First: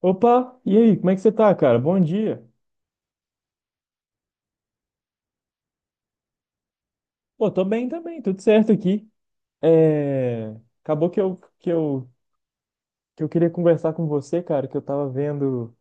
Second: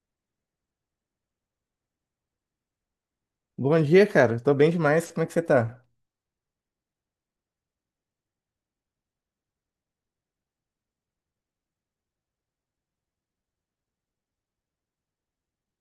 Opa, e aí, como é que você tá, cara? Bom dia. Bom dia, cara. Tô bem demais. Como é que você tá? Pô, tô bem também, tudo certo aqui. É... Acabou que eu queria conversar com você, cara, que eu tava vendo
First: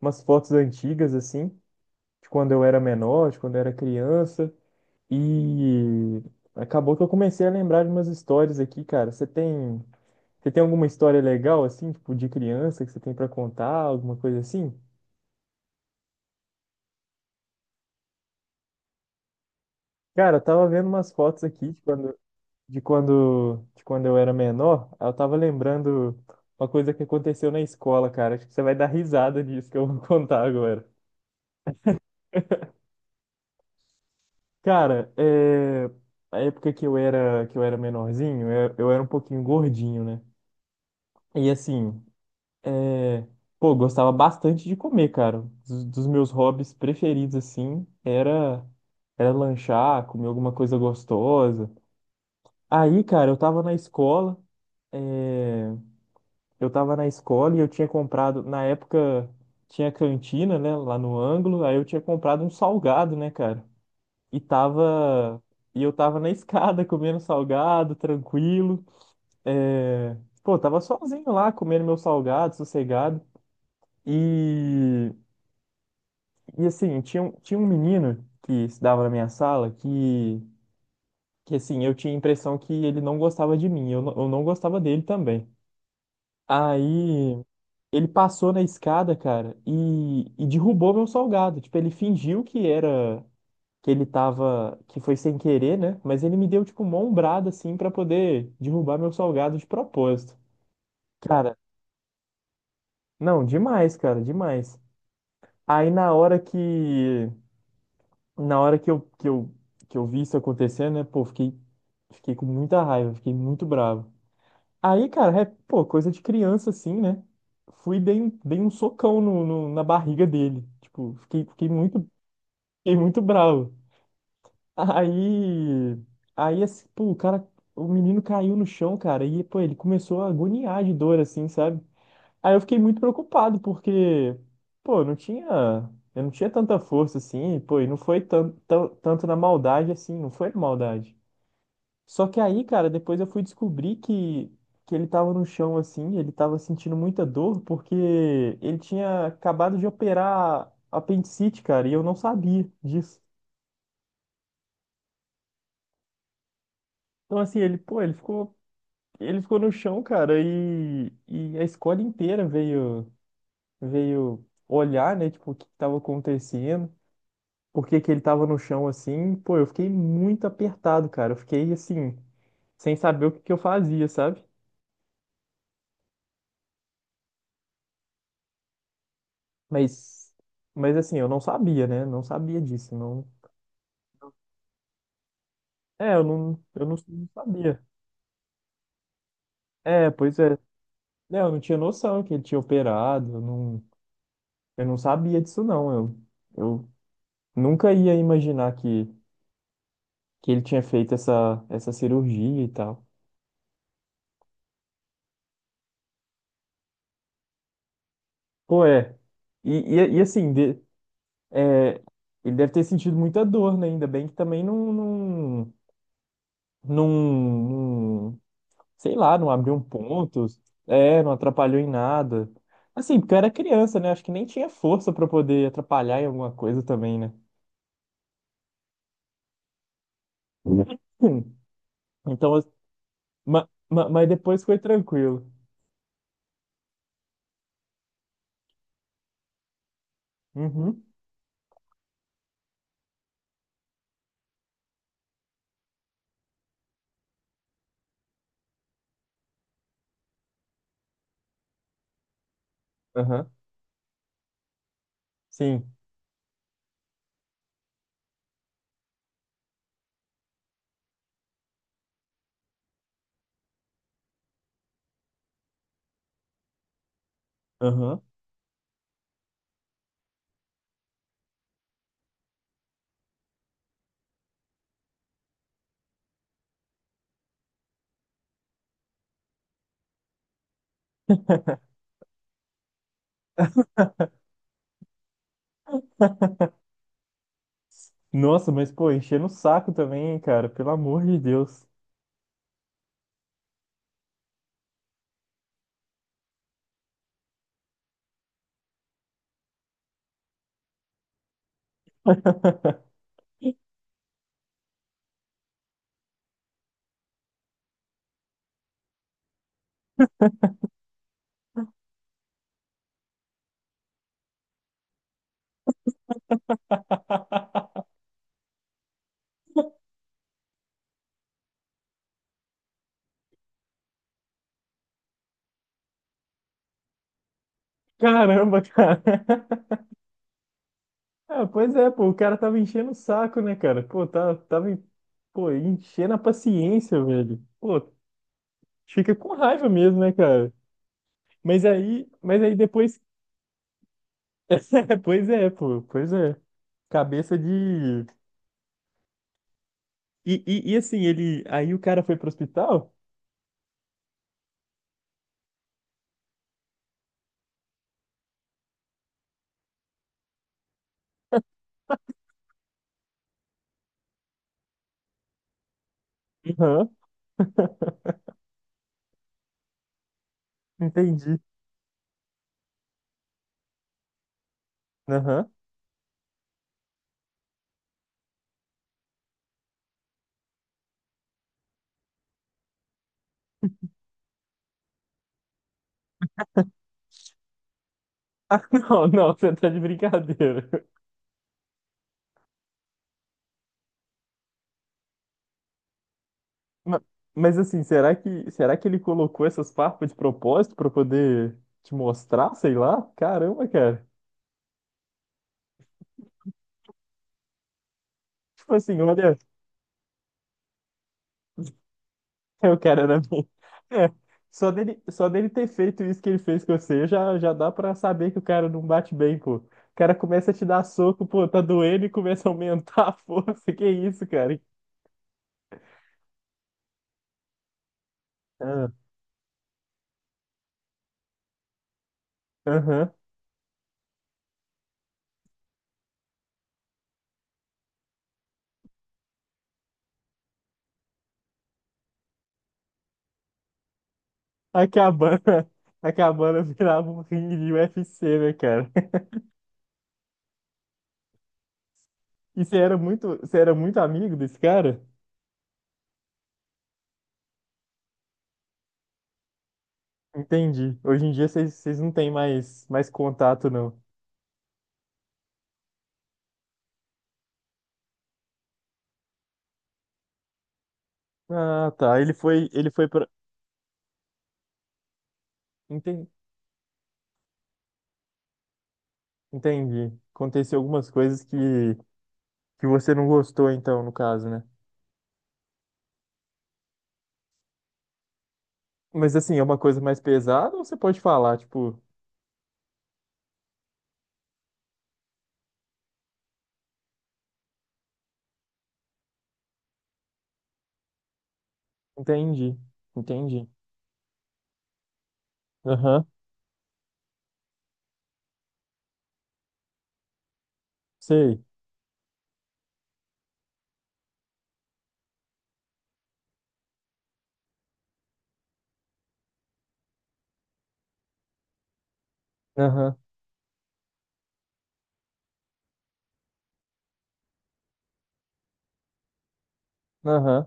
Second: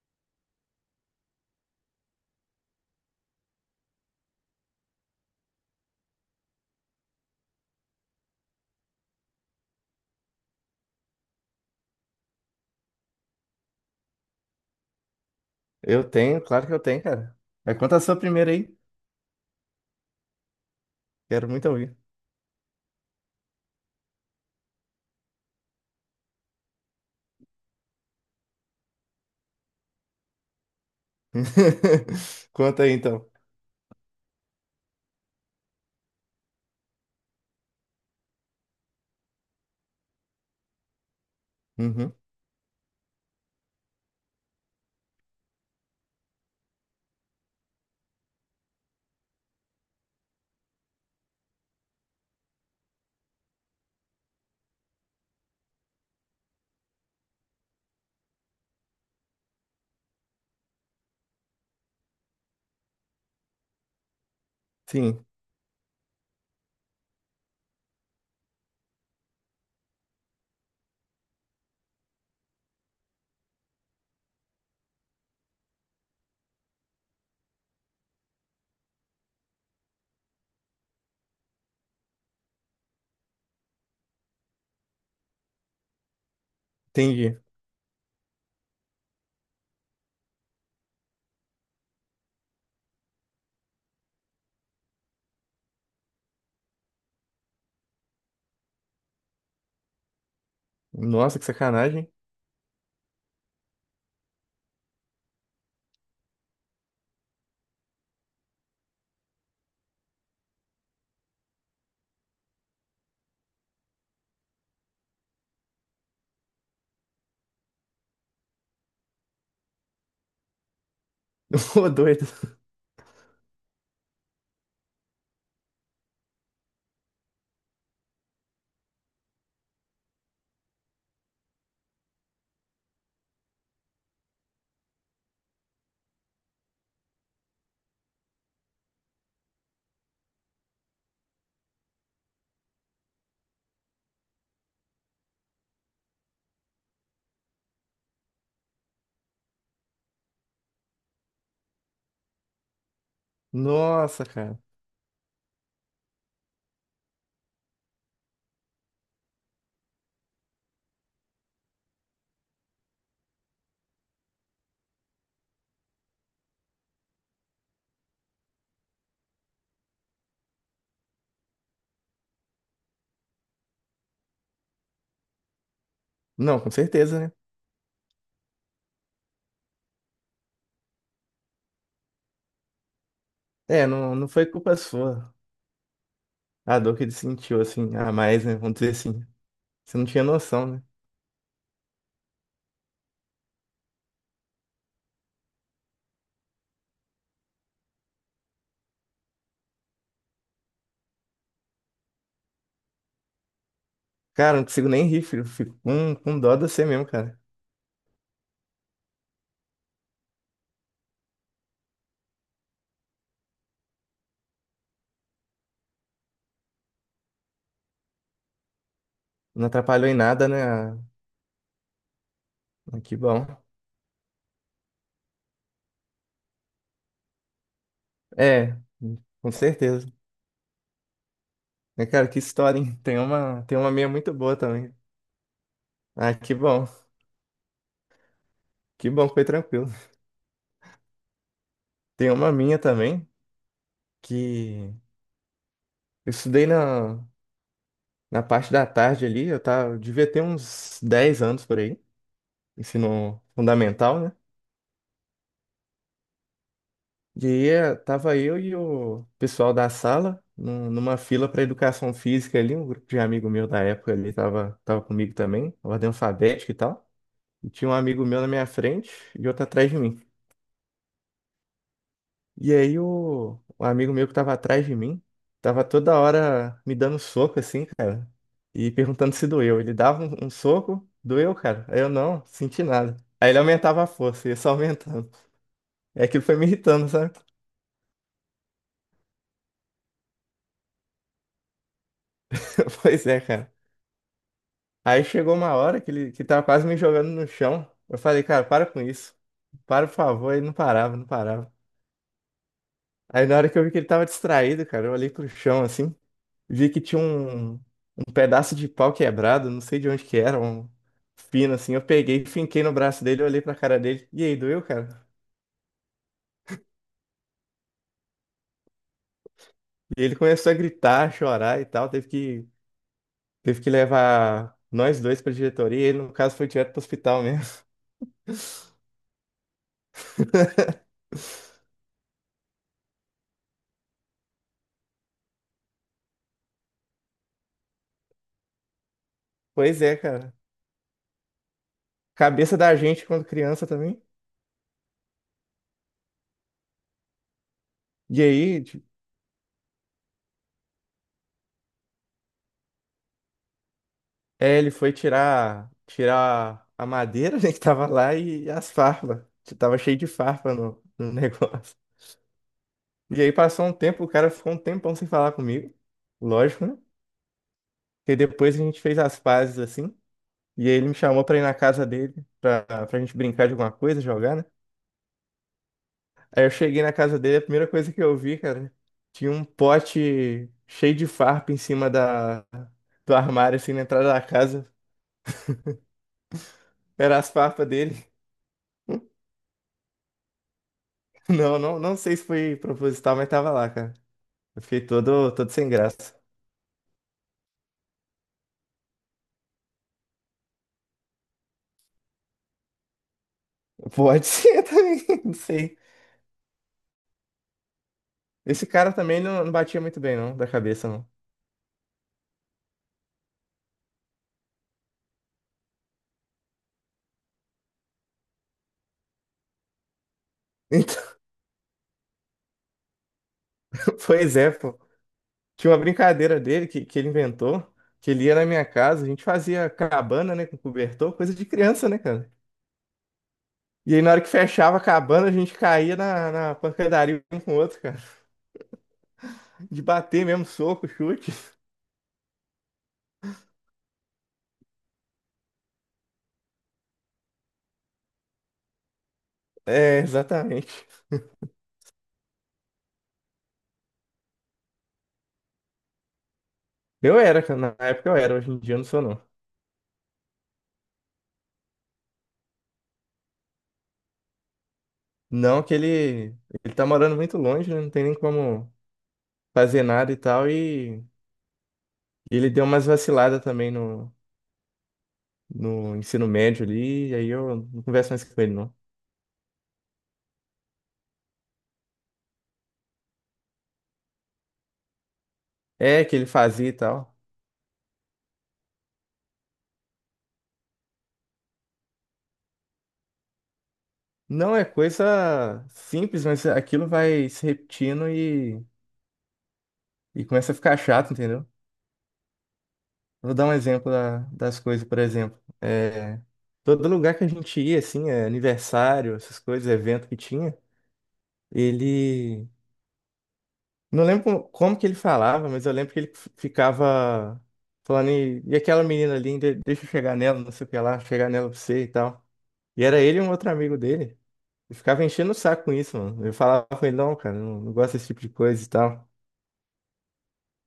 umas fotos antigas, assim, de quando eu era criança, e acabou que eu comecei a lembrar de umas histórias aqui, cara. Você tem alguma história legal, assim, tipo, de criança que você tem pra contar, alguma coisa assim? Eu tenho, claro que eu tenho, cara. Mas conta a sua primeira aí. Cara, eu tava vendo umas fotos Quero muito aqui de ouvir. quando de quando, de quando eu era menor, eu tava lembrando uma coisa que aconteceu na escola, cara. Acho que você vai dar risada disso que eu vou contar agora. Conta aí, então. Cara, a época que eu era menorzinho, eu era um pouquinho gordinho, né? E assim, Uhum. é, pô, gostava bastante de comer, cara. Dos meus hobbies preferidos, assim, era lanchar, comer alguma coisa gostosa. Aí, cara, eu tava na escola, é, eu tava na escola e eu tinha comprado, na época tinha cantina, né, lá no ângulo, aí eu tinha comprado um salgado, né, cara? E Sim, tava e eu tava na escada comendo salgado, tranquilo. É... Pô, tava sozinho lá comendo meu salgado, sossegado. E e assim, tinha um menino que estudava na minha sala que assim, eu tinha a impressão que ele não gostava de mim, eu não gostava dele também. entendi. Aí ele passou na escada, cara, e derrubou meu salgado. Tipo, ele fingiu que foi sem querer, né? Mas ele me deu, tipo, uma ombrada, assim, pra poder derrubar meu salgado de propósito. Nossa, que Cara, sacanagem. não, demais, cara, demais. Aí na hora que eu, que eu, que eu vi isso acontecendo, né? Pô, fiquei com muita raiva, fiquei muito bravo. Aí, cara, pô, coisa de criança assim, né? Fui e dei um socão na barriga dele. Tipo, fiquei, fiquei Ô, muito, doido. fiquei muito bravo. Aí, aí, assim, pô, o menino caiu no chão, cara, e, pô, ele começou a agoniar de dor, assim, sabe? Aí eu fiquei muito preocupado, porque, pô, eu não tinha tanta força, assim, pô, e não foi tanto na maldade, assim, não foi na maldade. Só que aí, cara, depois eu fui descobrir que ele tava no chão assim, ele tava sentindo muita dor porque ele tinha acabado de operar apendicite, cara, e eu não sabia disso. Nossa, cara. Então, assim, ele, pô, ele ficou no chão, cara, e a escola inteira veio olhar, né, tipo, o que que tava acontecendo, por que que ele tava no chão assim. Pô, eu fiquei muito apertado, cara, eu fiquei assim, sem saber o que que eu fazia, sabe? Não, com certeza, né? Mas, mas assim, eu não sabia, né? Não sabia disso, não. É, não, não foi culpa sua. É, A eu não, dor que ele não sentiu, sabia. assim, a mais, né? Vamos dizer assim. Você não É, tinha pois é. noção, né? Né, eu não tinha noção que ele tinha operado, eu não sabia disso não. Eu nunca ia imaginar que ele tinha feito essa cirurgia e tal. Cara, não consigo nem rir, filho. Fico com dó de você mesmo, cara. Pô, é. E assim, é, ele deve ter sentido muita dor, né? Ainda bem que também não, não sei lá, não Não abriu um atrapalhou em ponto, nada, né? Não atrapalhou em nada. Ah, que Assim, porque eu bom. era criança, né? Acho que nem tinha força pra poder atrapalhar em alguma coisa também, né? É, com certeza. Hum. Né, cara, que Então, história, hein? Tem uma, mas, tem uma minha mas muito boa depois foi também. tranquilo. Ah, que bom. Que bom que foi tranquilo. Uhum, Tem uma minha também, que eu estudei na parte da tarde ali, eu tava, eu devia ter uns 10 anos por aí, ensino aham, fundamental, né? sim, E aí tava eu e o pessoal da sala numa fila para educação física ali, um grupo de amigo meu da época ali tava comigo também, ordem alfabética e tal. E tinha um aham. amigo meu na minha frente e outro atrás de mim. E aí o amigo meu que tava atrás de mim, tava toda hora me dando soco assim, cara, e perguntando se doeu. Ele dava um soco, doeu, cara. Aí eu não, senti nada. Aí ele aumentava a força, ia só aumentando. É, aquilo foi me irritando, sabe? Nossa, mas pô, enchendo o saco também, hein, cara, pelo amor de Deus. Pois é, cara. Aí chegou uma hora que ele que tava quase me jogando no chão. Eu falei, cara, para com isso. Para, por favor. Ele não parava, não parava. Aí na hora que eu vi que ele tava distraído, cara, eu olhei pro chão assim, vi que tinha um pedaço de pau quebrado, não sei de onde que era, um fino assim. Eu peguei, finquei no braço dele, olhei pra cara dele. E aí, doeu, cara? E ele começou a gritar, a chorar e tal. Teve que levar nós dois pra diretoria. E ele, no caso, foi direto pro hospital mesmo. Caramba, cara. Ah, pois é, pô, o cara tava enchendo o saco, né, cara? Pô, pô, enchendo a paciência, velho. Pô, fica com raiva Pois é, mesmo, né, cara. cara? Mas aí Cabeça da depois. gente quando criança também. Pois é, pô, pois é. Cabeça de. E aí, ti- E assim, ele. Aí o cara foi pro hospital? Ele foi tirar a madeira, né, que tava lá e as farpas. Tava cheio de farpa no negócio. E aí passou um tempo, o cara ficou um tempão sem falar comigo. Lógico, né? Aham, E depois a gente fez as pazes assim. E aí ele me chamou pra entendi. ir na casa dele, pra gente brincar de alguma coisa, jogar, né? Aham. Aí eu cheguei na casa dele, a primeira coisa que eu vi, cara, tinha um pote cheio de farpa em cima da, do armário, assim, na entrada da casa. Era as farpas dele. Ah, não, não, você tá de brincadeira. Não, não, não sei se foi proposital, mas tava lá, cara. Eu fiquei todo sem graça. Ma- Mas assim, será que ele colocou essas farpas de propósito pra poder te mostrar, sei lá? Caramba, cara. Pode ser também, não sei. Esse Tipo cara assim, também olha. não, não batia muito bem, não, da cabeça, não. Eu quero era mim. É, só dele ter feito isso que ele fez com você, já dá pra saber que o cara não bate bem, pô. O cara começa a te dar Então, soco, pô, tá doendo e começa a aumentar a força. Que isso, pois é, cara? pô. Tinha uma brincadeira dele que ele inventou, que ele ia na minha Ah, casa, a gente fazia cabana, né, com cobertor, coisa de criança, né, cara? aham. E aí na hora que fechava a cabana, a gente caía na pancadaria um com o outro, cara. De bater mesmo, soco, chute. A cabana, a cabana virava um ringue de UFC, né, cara? É, exatamente. E você era muito amigo desse cara? Eu era, cara, na época eu era, hoje em dia eu não sou não. Entendi. Hoje em dia vocês não têm mais contato, não. Não que ele tá morando muito longe, né, não tem nem como fazer nada e tal, e Ah, tá. Ele deu umas Ele foi pra. vaciladas também no ensino Enten- médio ali, e aí eu não converso mais com ele, não. Entendi. Aconteceu algumas coisas que você não gostou, então, no caso, né? É, que ele fazia e tal. Mas assim, é uma coisa mais pesada ou você pode falar, tipo, Não é coisa simples, mas aquilo vai se repetindo e começa a ficar chato, entendeu? entendi, Vou dar um entendi. exemplo das coisas, por exemplo. É, Aham, todo lugar que a gente ia, assim, é, aniversário, essas coisas, evento que tinha, sei. ele. Não lembro como, como que ele falava, mas eu lembro que ele ficava falando, e aquela menina ali, deixa eu chegar nela, não sei o que lá, chegar nela pra você e tal. E era Aham, ele e um outro amigo dele. Eu ficava enchendo o saco com isso, mano. Eu falava com ele, não, cara, não, não gosto desse tipo de coisa e tal. aham,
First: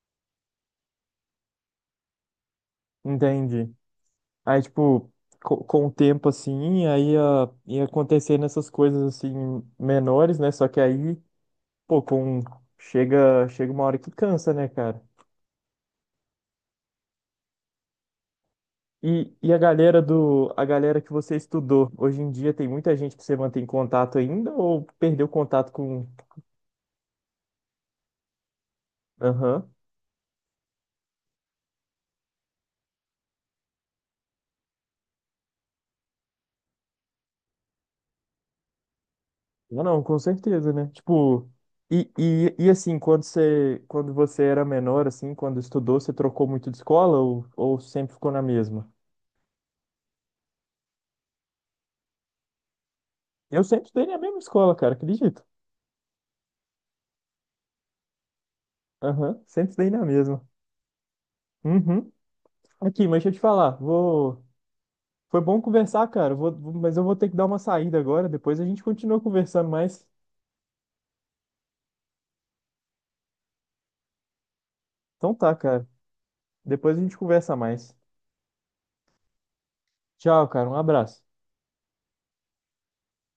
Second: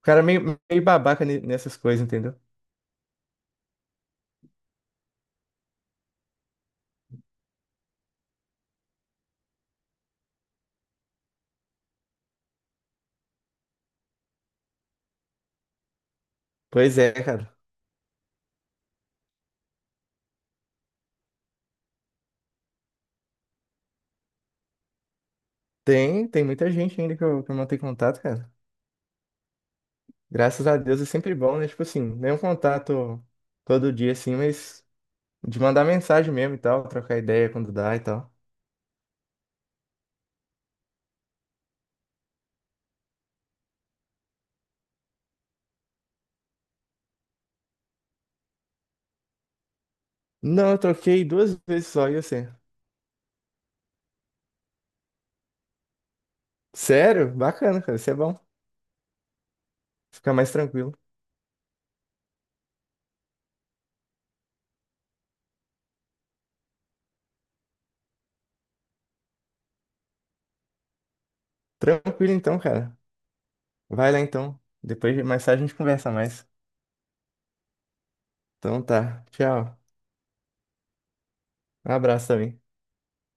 O cara é meio, meio babaca nessas coisas, entendeu? entendi. Aí, tipo, com o tempo, assim, ia acontecendo essas coisas, assim, menores, né? Só que aí, pô, com... Chega uma hora que cansa, né, cara? Pois é, cara. E a galera do, a galera que você estudou, hoje em dia tem muita gente que você mantém contato ainda ou perdeu contato com... Tem muita gente ainda que que eu mantenho contato, cara. Aham. Graças a Deus é sempre bom, né? Tipo assim, nem um contato todo dia, assim, mas de mandar mensagem mesmo e tal, trocar ideia quando dá e tal. Não, não, com certeza, né? Tipo, e assim, quando você era menor, assim, quando estudou, você trocou muito de escola ou sempre ficou na mesma? Não, eu troquei 2 vezes só, e você? Eu sempre estudei na mesma escola, cara, acredito. Sério? Bacana, cara. Isso é bom. Aham, sempre estudei na Fica mesma. mais tranquilo. Uhum. Aqui, mas deixa eu te falar, vou... Foi bom conversar, cara, mas eu vou ter que dar uma saída agora, depois a gente continua conversando mais. Tranquilo então, cara. Vai lá então. Depois Então mais tá, tarde a gente cara, conversa mais. depois a gente conversa mais. Então tá. Tchau. Tchau, cara, um abraço. Um abraço também.